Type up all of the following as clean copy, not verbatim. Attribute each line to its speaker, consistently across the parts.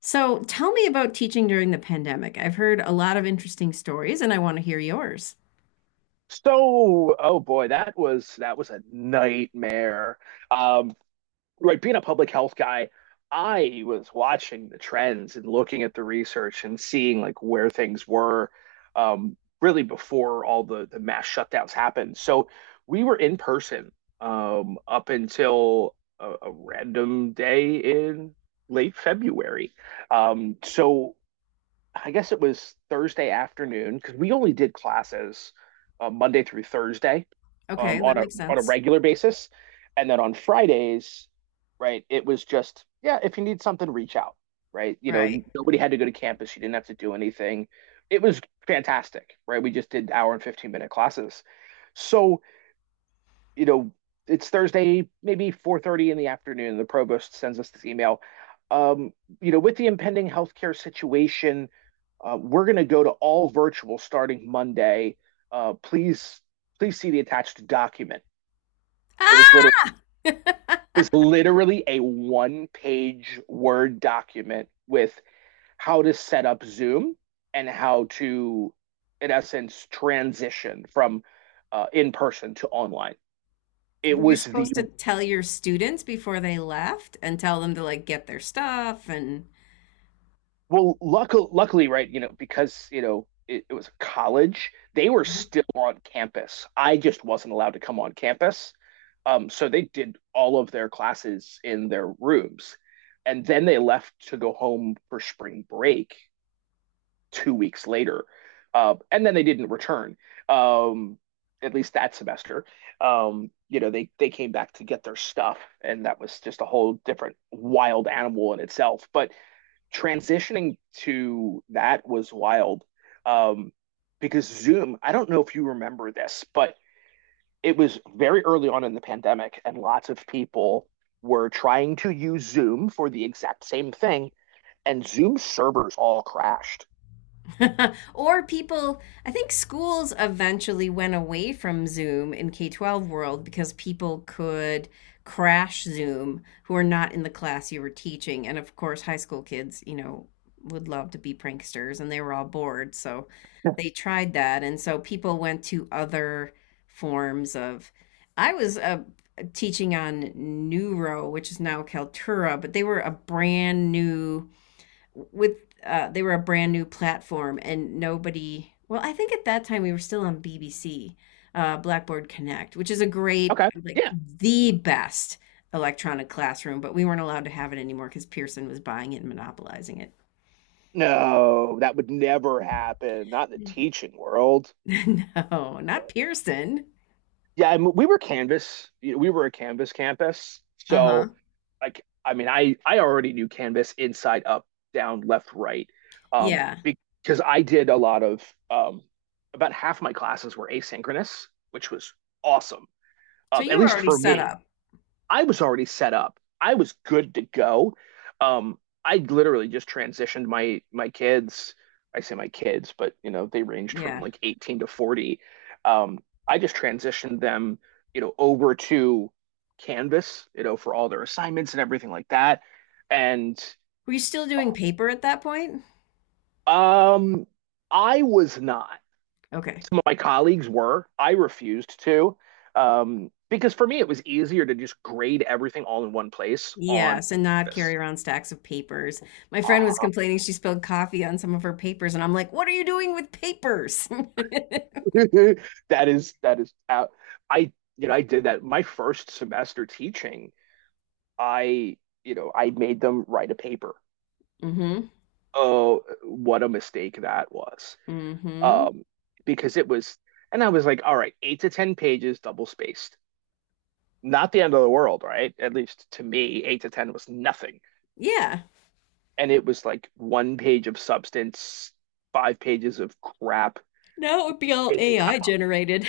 Speaker 1: So tell me about teaching during the pandemic. I've heard a lot of interesting stories and I want to hear yours.
Speaker 2: So, oh boy, that was a nightmare. Um, right, being a public health guy, I was watching the trends and looking at the research and seeing like where things were, um, really before all the mass shutdowns happened. So we were in person, up until a random day in late February. So I guess it was Thursday afternoon because we only did classes Monday through Thursday
Speaker 1: Okay,
Speaker 2: um,
Speaker 1: that
Speaker 2: on a
Speaker 1: makes
Speaker 2: on a
Speaker 1: sense.
Speaker 2: regular basis, and then on Fridays, right? It was just yeah, if you need something, reach out, right? You know,
Speaker 1: Right.
Speaker 2: nobody had to go to campus. You didn't have to do anything. It was fantastic, right? We just did hour and 15-minute classes. So you know, it's Thursday, maybe 4:30 in the afternoon. The provost sends us this email. Um, you know, with the impending healthcare situation, we're going to go to all virtual starting Monday. Uh, please, please see the attached document. It was literally
Speaker 1: Ah!
Speaker 2: it was literally a one-page Word document with how to set up Zoom and how to, in essence, transition from in person to online. It
Speaker 1: Were you
Speaker 2: was the.
Speaker 1: supposed to tell your students before they left and tell them to like get their stuff and
Speaker 2: Well, luckily, right, you know, because, you know, it was college, they were still on campus. I just wasn't allowed to come on campus. So they did all of their classes in their rooms. And then they left to go home for spring break 2 weeks later. And then they didn't return, um, at least that semester. You know, they came back to get their stuff. And that was just a whole different wild animal in itself. But transitioning to that was wild um, because Zoom, I don't know if you remember this, but it was very early on in the pandemic, and lots of people were trying to use Zoom for the exact same thing, and Zoom servers all crashed.
Speaker 1: or people, I think schools eventually went away from Zoom in K 12 world because people could crash Zoom who are not in the class you were teaching. And of course, high school kids, you know, would love to be pranksters and they were all bored. So
Speaker 2: Yeah.
Speaker 1: they tried that. And so people went to other forms of, I was teaching on Neuro, which is now Kaltura, but they were a brand new with they were a brand new platform and nobody. Well, I think at that time we were still on bbc, blackboard connect, which is a great,
Speaker 2: Okay.
Speaker 1: like
Speaker 2: Yeah.
Speaker 1: the best electronic classroom, but we weren't allowed to have it anymore because pearson was buying it and monopolizing it.
Speaker 2: No, that would never happen. Not in the teaching world.
Speaker 1: No, not pearson.
Speaker 2: Yeah, I mean, we were Canvas. We were a Canvas campus. So,
Speaker 1: Uh-huh.
Speaker 2: like, I mean, I already knew Canvas inside up down, left, right,
Speaker 1: Yeah,
Speaker 2: because I did a lot of um, about half my classes were asynchronous, which was awesome,
Speaker 1: so
Speaker 2: at
Speaker 1: you were
Speaker 2: least
Speaker 1: already
Speaker 2: for
Speaker 1: set
Speaker 2: me.
Speaker 1: up.
Speaker 2: I was already set up. I was good to go. Um, I literally just transitioned my kids. I say my kids, but you know, they ranged from
Speaker 1: Yeah,
Speaker 2: like 18 to 40. Um, I just transitioned them, you know, over to Canvas, you know, for all their assignments and everything like that. And
Speaker 1: were you still doing paper at that point?
Speaker 2: um, I was not.
Speaker 1: Okay.
Speaker 2: Some of my colleagues were. I refused to. Because for me, it was easier to just grade everything all in one place on
Speaker 1: Yes, and not carry
Speaker 2: this.
Speaker 1: around stacks of papers. My friend was
Speaker 2: Uh-huh.
Speaker 1: complaining she spilled coffee on some of her papers, and I'm like, what are you doing with papers?
Speaker 2: That is out. I you know I did that my first semester teaching. I you know I made them write a paper.
Speaker 1: Mm-hmm.
Speaker 2: Oh, what a mistake that was.
Speaker 1: Mm-hmm.
Speaker 2: Um, because it was, and I was like, all right, eight to ten pages, double spaced. Not the end of the world, right? At least to me, eight to ten was nothing.
Speaker 1: Yeah.
Speaker 2: And it was like one page of substance, five pages of crap.
Speaker 1: Now it would be all AI generated.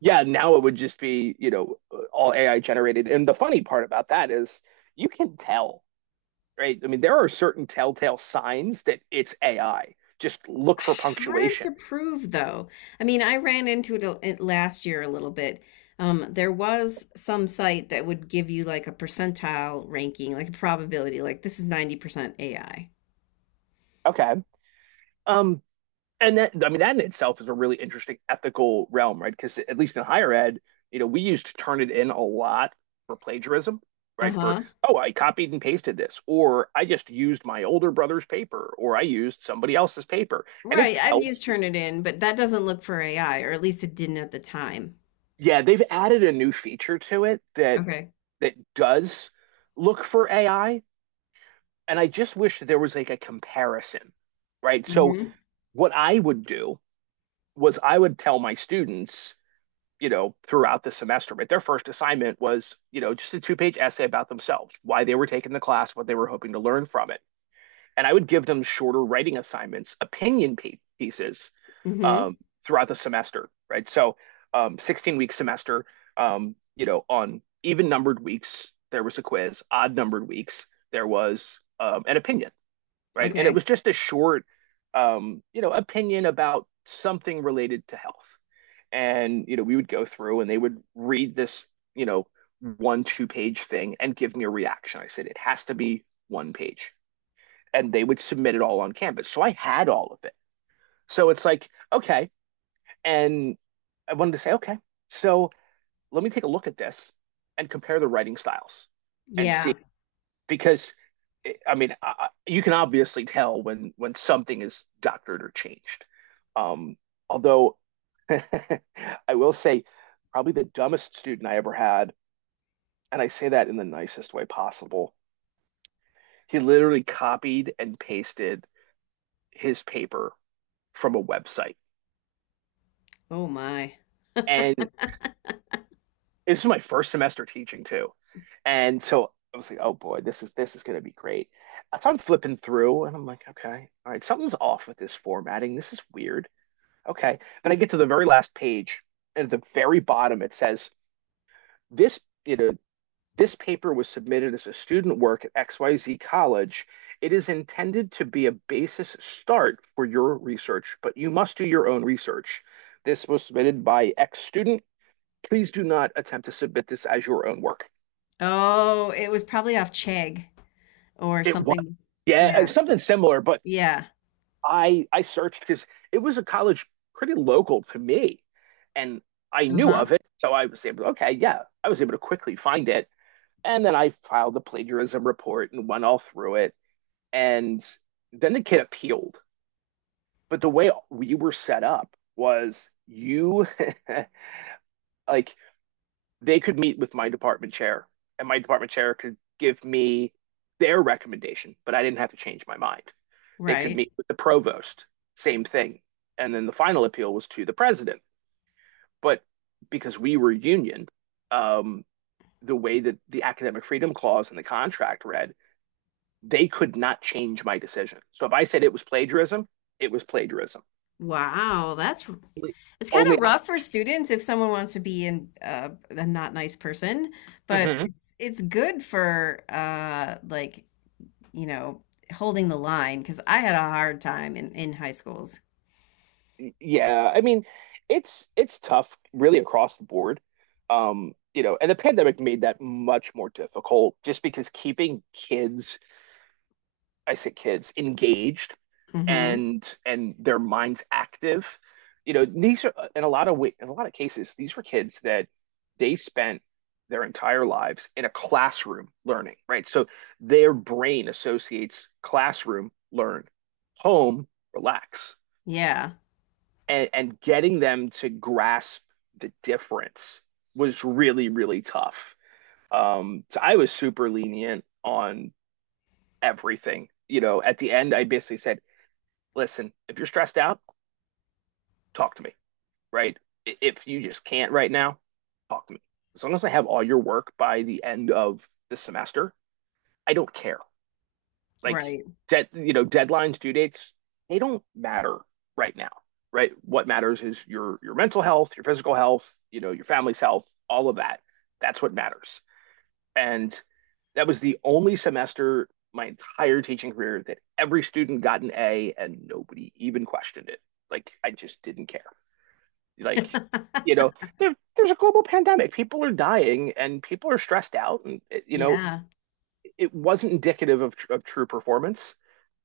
Speaker 2: Yeah, now it would just be, you know, all AI generated. And the funny part about that is you can tell, right? I mean, there are certain telltale signs that it's AI. Just look for
Speaker 1: Hard to
Speaker 2: punctuation.
Speaker 1: prove, though. I mean, I ran into it last year a little bit. There was some site that would give you like a percentile ranking, like a probability, like this is 90% AI.
Speaker 2: Okay. Um, and that, I mean, that in itself is a really interesting ethical realm, right? Because at least in higher ed, you know, we used to turn it in a lot for plagiarism, right? For,
Speaker 1: Uh-huh.
Speaker 2: oh, I copied and pasted this, or I just used my older brother's paper, or I used somebody else's paper. And it
Speaker 1: Right, I've
Speaker 2: tells
Speaker 1: used
Speaker 2: you.
Speaker 1: Turnitin, but that doesn't look for AI, or at least it didn't at the time.
Speaker 2: Yeah, they've added a new feature to it that
Speaker 1: Okay.
Speaker 2: that does look for AI, and I just wish that there was like a comparison, right? So
Speaker 1: Mm-hmm.
Speaker 2: what I would do was I would tell my students, you know, throughout the semester, but their first assignment was, you know, just a two-page essay about themselves, why they were taking the class, what they were hoping to learn from it, and I would give them shorter writing assignments, opinion pieces
Speaker 1: Mm-hmm.
Speaker 2: um, throughout the semester, right? So, 16-week semester, you know, on even numbered weeks, there was a quiz, odd numbered weeks, there was an opinion, right? And it
Speaker 1: Okay.
Speaker 2: was just a short, you know, opinion about something related to health. And, you know, we would go through and they would read this, you know, one, two page thing and give me a reaction. I said, it has to be one page, and they would submit it all on Canvas. So I had all of it. So it's like, okay. And I wanted to say, okay, so let me take a look at this and compare the writing styles and
Speaker 1: Yeah.
Speaker 2: see, because I mean, you can obviously tell when something is doctored or changed. Um, Although I will say, probably the dumbest student I ever had, and I say that in the nicest way possible. He literally copied and pasted his paper from a website,
Speaker 1: Oh my.
Speaker 2: and this is my first semester teaching too. And so I was like, oh boy, this is gonna be great. So I'm flipping through and I'm like, okay, all right, something's off with this formatting. This is weird. Okay. Then I get to the very last page, and at the very bottom it says, this, you know, this paper was submitted as a student work at XYZ College. It is intended to be a basis start for your research, but you must do your own research. This was submitted by X student. Please do not attempt to submit this as your own work.
Speaker 1: Oh, it was probably off Chegg or
Speaker 2: It was,
Speaker 1: something.
Speaker 2: yeah,
Speaker 1: Yeah.
Speaker 2: something similar, but
Speaker 1: Yeah.
Speaker 2: I searched because it was a college pretty local to me, and I knew
Speaker 1: Uh-huh.
Speaker 2: of it, so I was able. To, okay, yeah, I was able to quickly find it, and then I filed the plagiarism report and went all through it, and then the kid appealed. But the way we were set up was you like, they could meet with my department chair, and my department chair could give me their recommendation, but I didn't have to change my mind. They could
Speaker 1: Right.
Speaker 2: meet with the provost, same thing. And then the final appeal was to the president. But because we were union, um, the way that the academic freedom clause in the contract read, they could not change my decision. So if I said it was plagiarism, it was plagiarism.
Speaker 1: Wow, that's, it's kind
Speaker 2: Only.
Speaker 1: of rough for students if someone wants to be in a not nice person, but
Speaker 2: Mhm.
Speaker 1: it's good for like, you know, holding the line because I had a hard time in high schools.
Speaker 2: Yeah, I mean, it's tough really across the board. You know, and the pandemic made that much more difficult just because keeping kids, I say kids, engaged and their minds active. You know, these are in a lot of cases, these were kids that they spent their entire lives in a classroom learning, right? So their brain associates classroom, learn, home, relax,
Speaker 1: Yeah,
Speaker 2: and getting them to grasp the difference was really, really tough. So I was super lenient on everything. You know, at the end, I basically said, "Listen, if you're stressed out, talk to me, right? If you just can't right now, talk to me. As long as I have all your work by the end of the semester, I don't care." Like,
Speaker 1: right.
Speaker 2: dead you know deadlines, due dates, they don't matter right now. Right? What matters is your mental health, your physical health, you know, your family's health, all of that. That's what matters. And that was the only semester my entire teaching career that every student got an A, and nobody even questioned it. Like, I just didn't care. Like, you know, there's a global pandemic, people are dying and people are stressed out, and, you know,
Speaker 1: Yeah.
Speaker 2: it wasn't indicative of, true performance,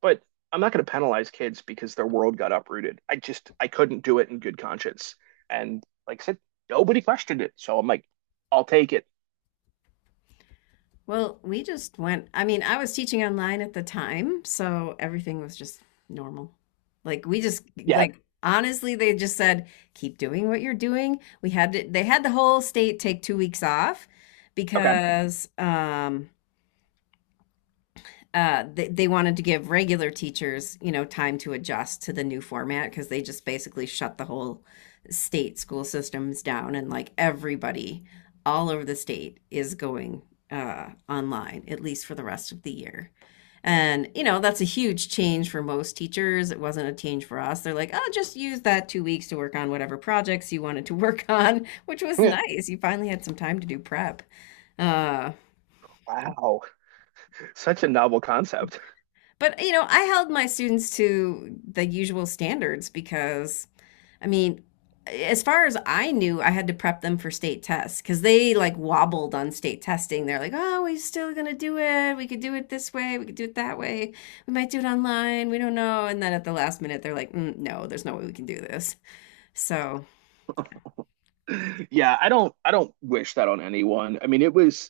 Speaker 2: but I'm not going to penalize kids because their world got uprooted. I just, I couldn't do it in good conscience. And like I said, nobody questioned it. So I'm like, I'll take it.
Speaker 1: Well, we just went, I mean, I was teaching online at the time, so everything was just normal. Like we just,
Speaker 2: Yeah.
Speaker 1: like honestly, they just said, keep doing what you're doing. They had the whole state take 2 weeks off
Speaker 2: Okay.
Speaker 1: because they wanted to give regular teachers, you know, time to adjust to the new format because they just basically shut the whole state school systems down and like everybody all over the state is going online, at least for the rest of the year. And, you know, that's a huge change for most teachers. It wasn't a change for us. They're like, oh, just use that 2 weeks to work on whatever projects you wanted to work on, which was
Speaker 2: Yeah.
Speaker 1: nice. You finally had some time to do prep. Uh,
Speaker 2: Wow. Such a novel concept.
Speaker 1: But you know, I held my students to the usual standards because I mean, as far as I knew, I had to prep them for state tests because they like wobbled on state testing. They're like, "Oh, we're still gonna do it. We could do it this way. We could do it that way. We might do it online. We don't know." And then at the last minute, they're like, mm, "No, there's no way we can do this." So
Speaker 2: Yeah. I don't wish that on anyone. I mean,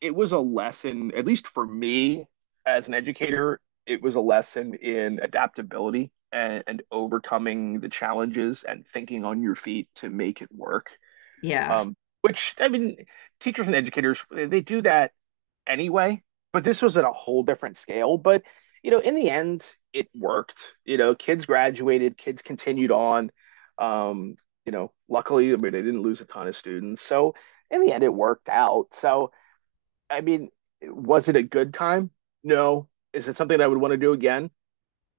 Speaker 2: it was a lesson, at least for me as an educator, it was a lesson in adaptability and overcoming the challenges and thinking on your feet to make it work.
Speaker 1: yeah,
Speaker 2: Um, which, I mean, teachers and educators, they do that anyway, but this was at a whole different scale. But, you know, in the end, it worked. You know, kids graduated, kids continued on. Um, you know, luckily, I mean, they didn't lose a ton of students. So in the end, it worked out. So, I mean, was it a good time? No. Is it something I would want to do again?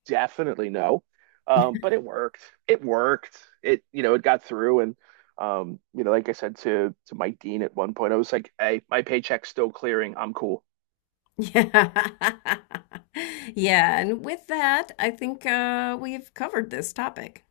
Speaker 2: Definitely no. But it worked. It worked. It, you know, it got through, and you know, like I said to Mike Dean at one point, I was like, "Hey, my paycheck's still clearing. I'm cool."
Speaker 1: yeah, yeah. And with that, I think we've covered this topic.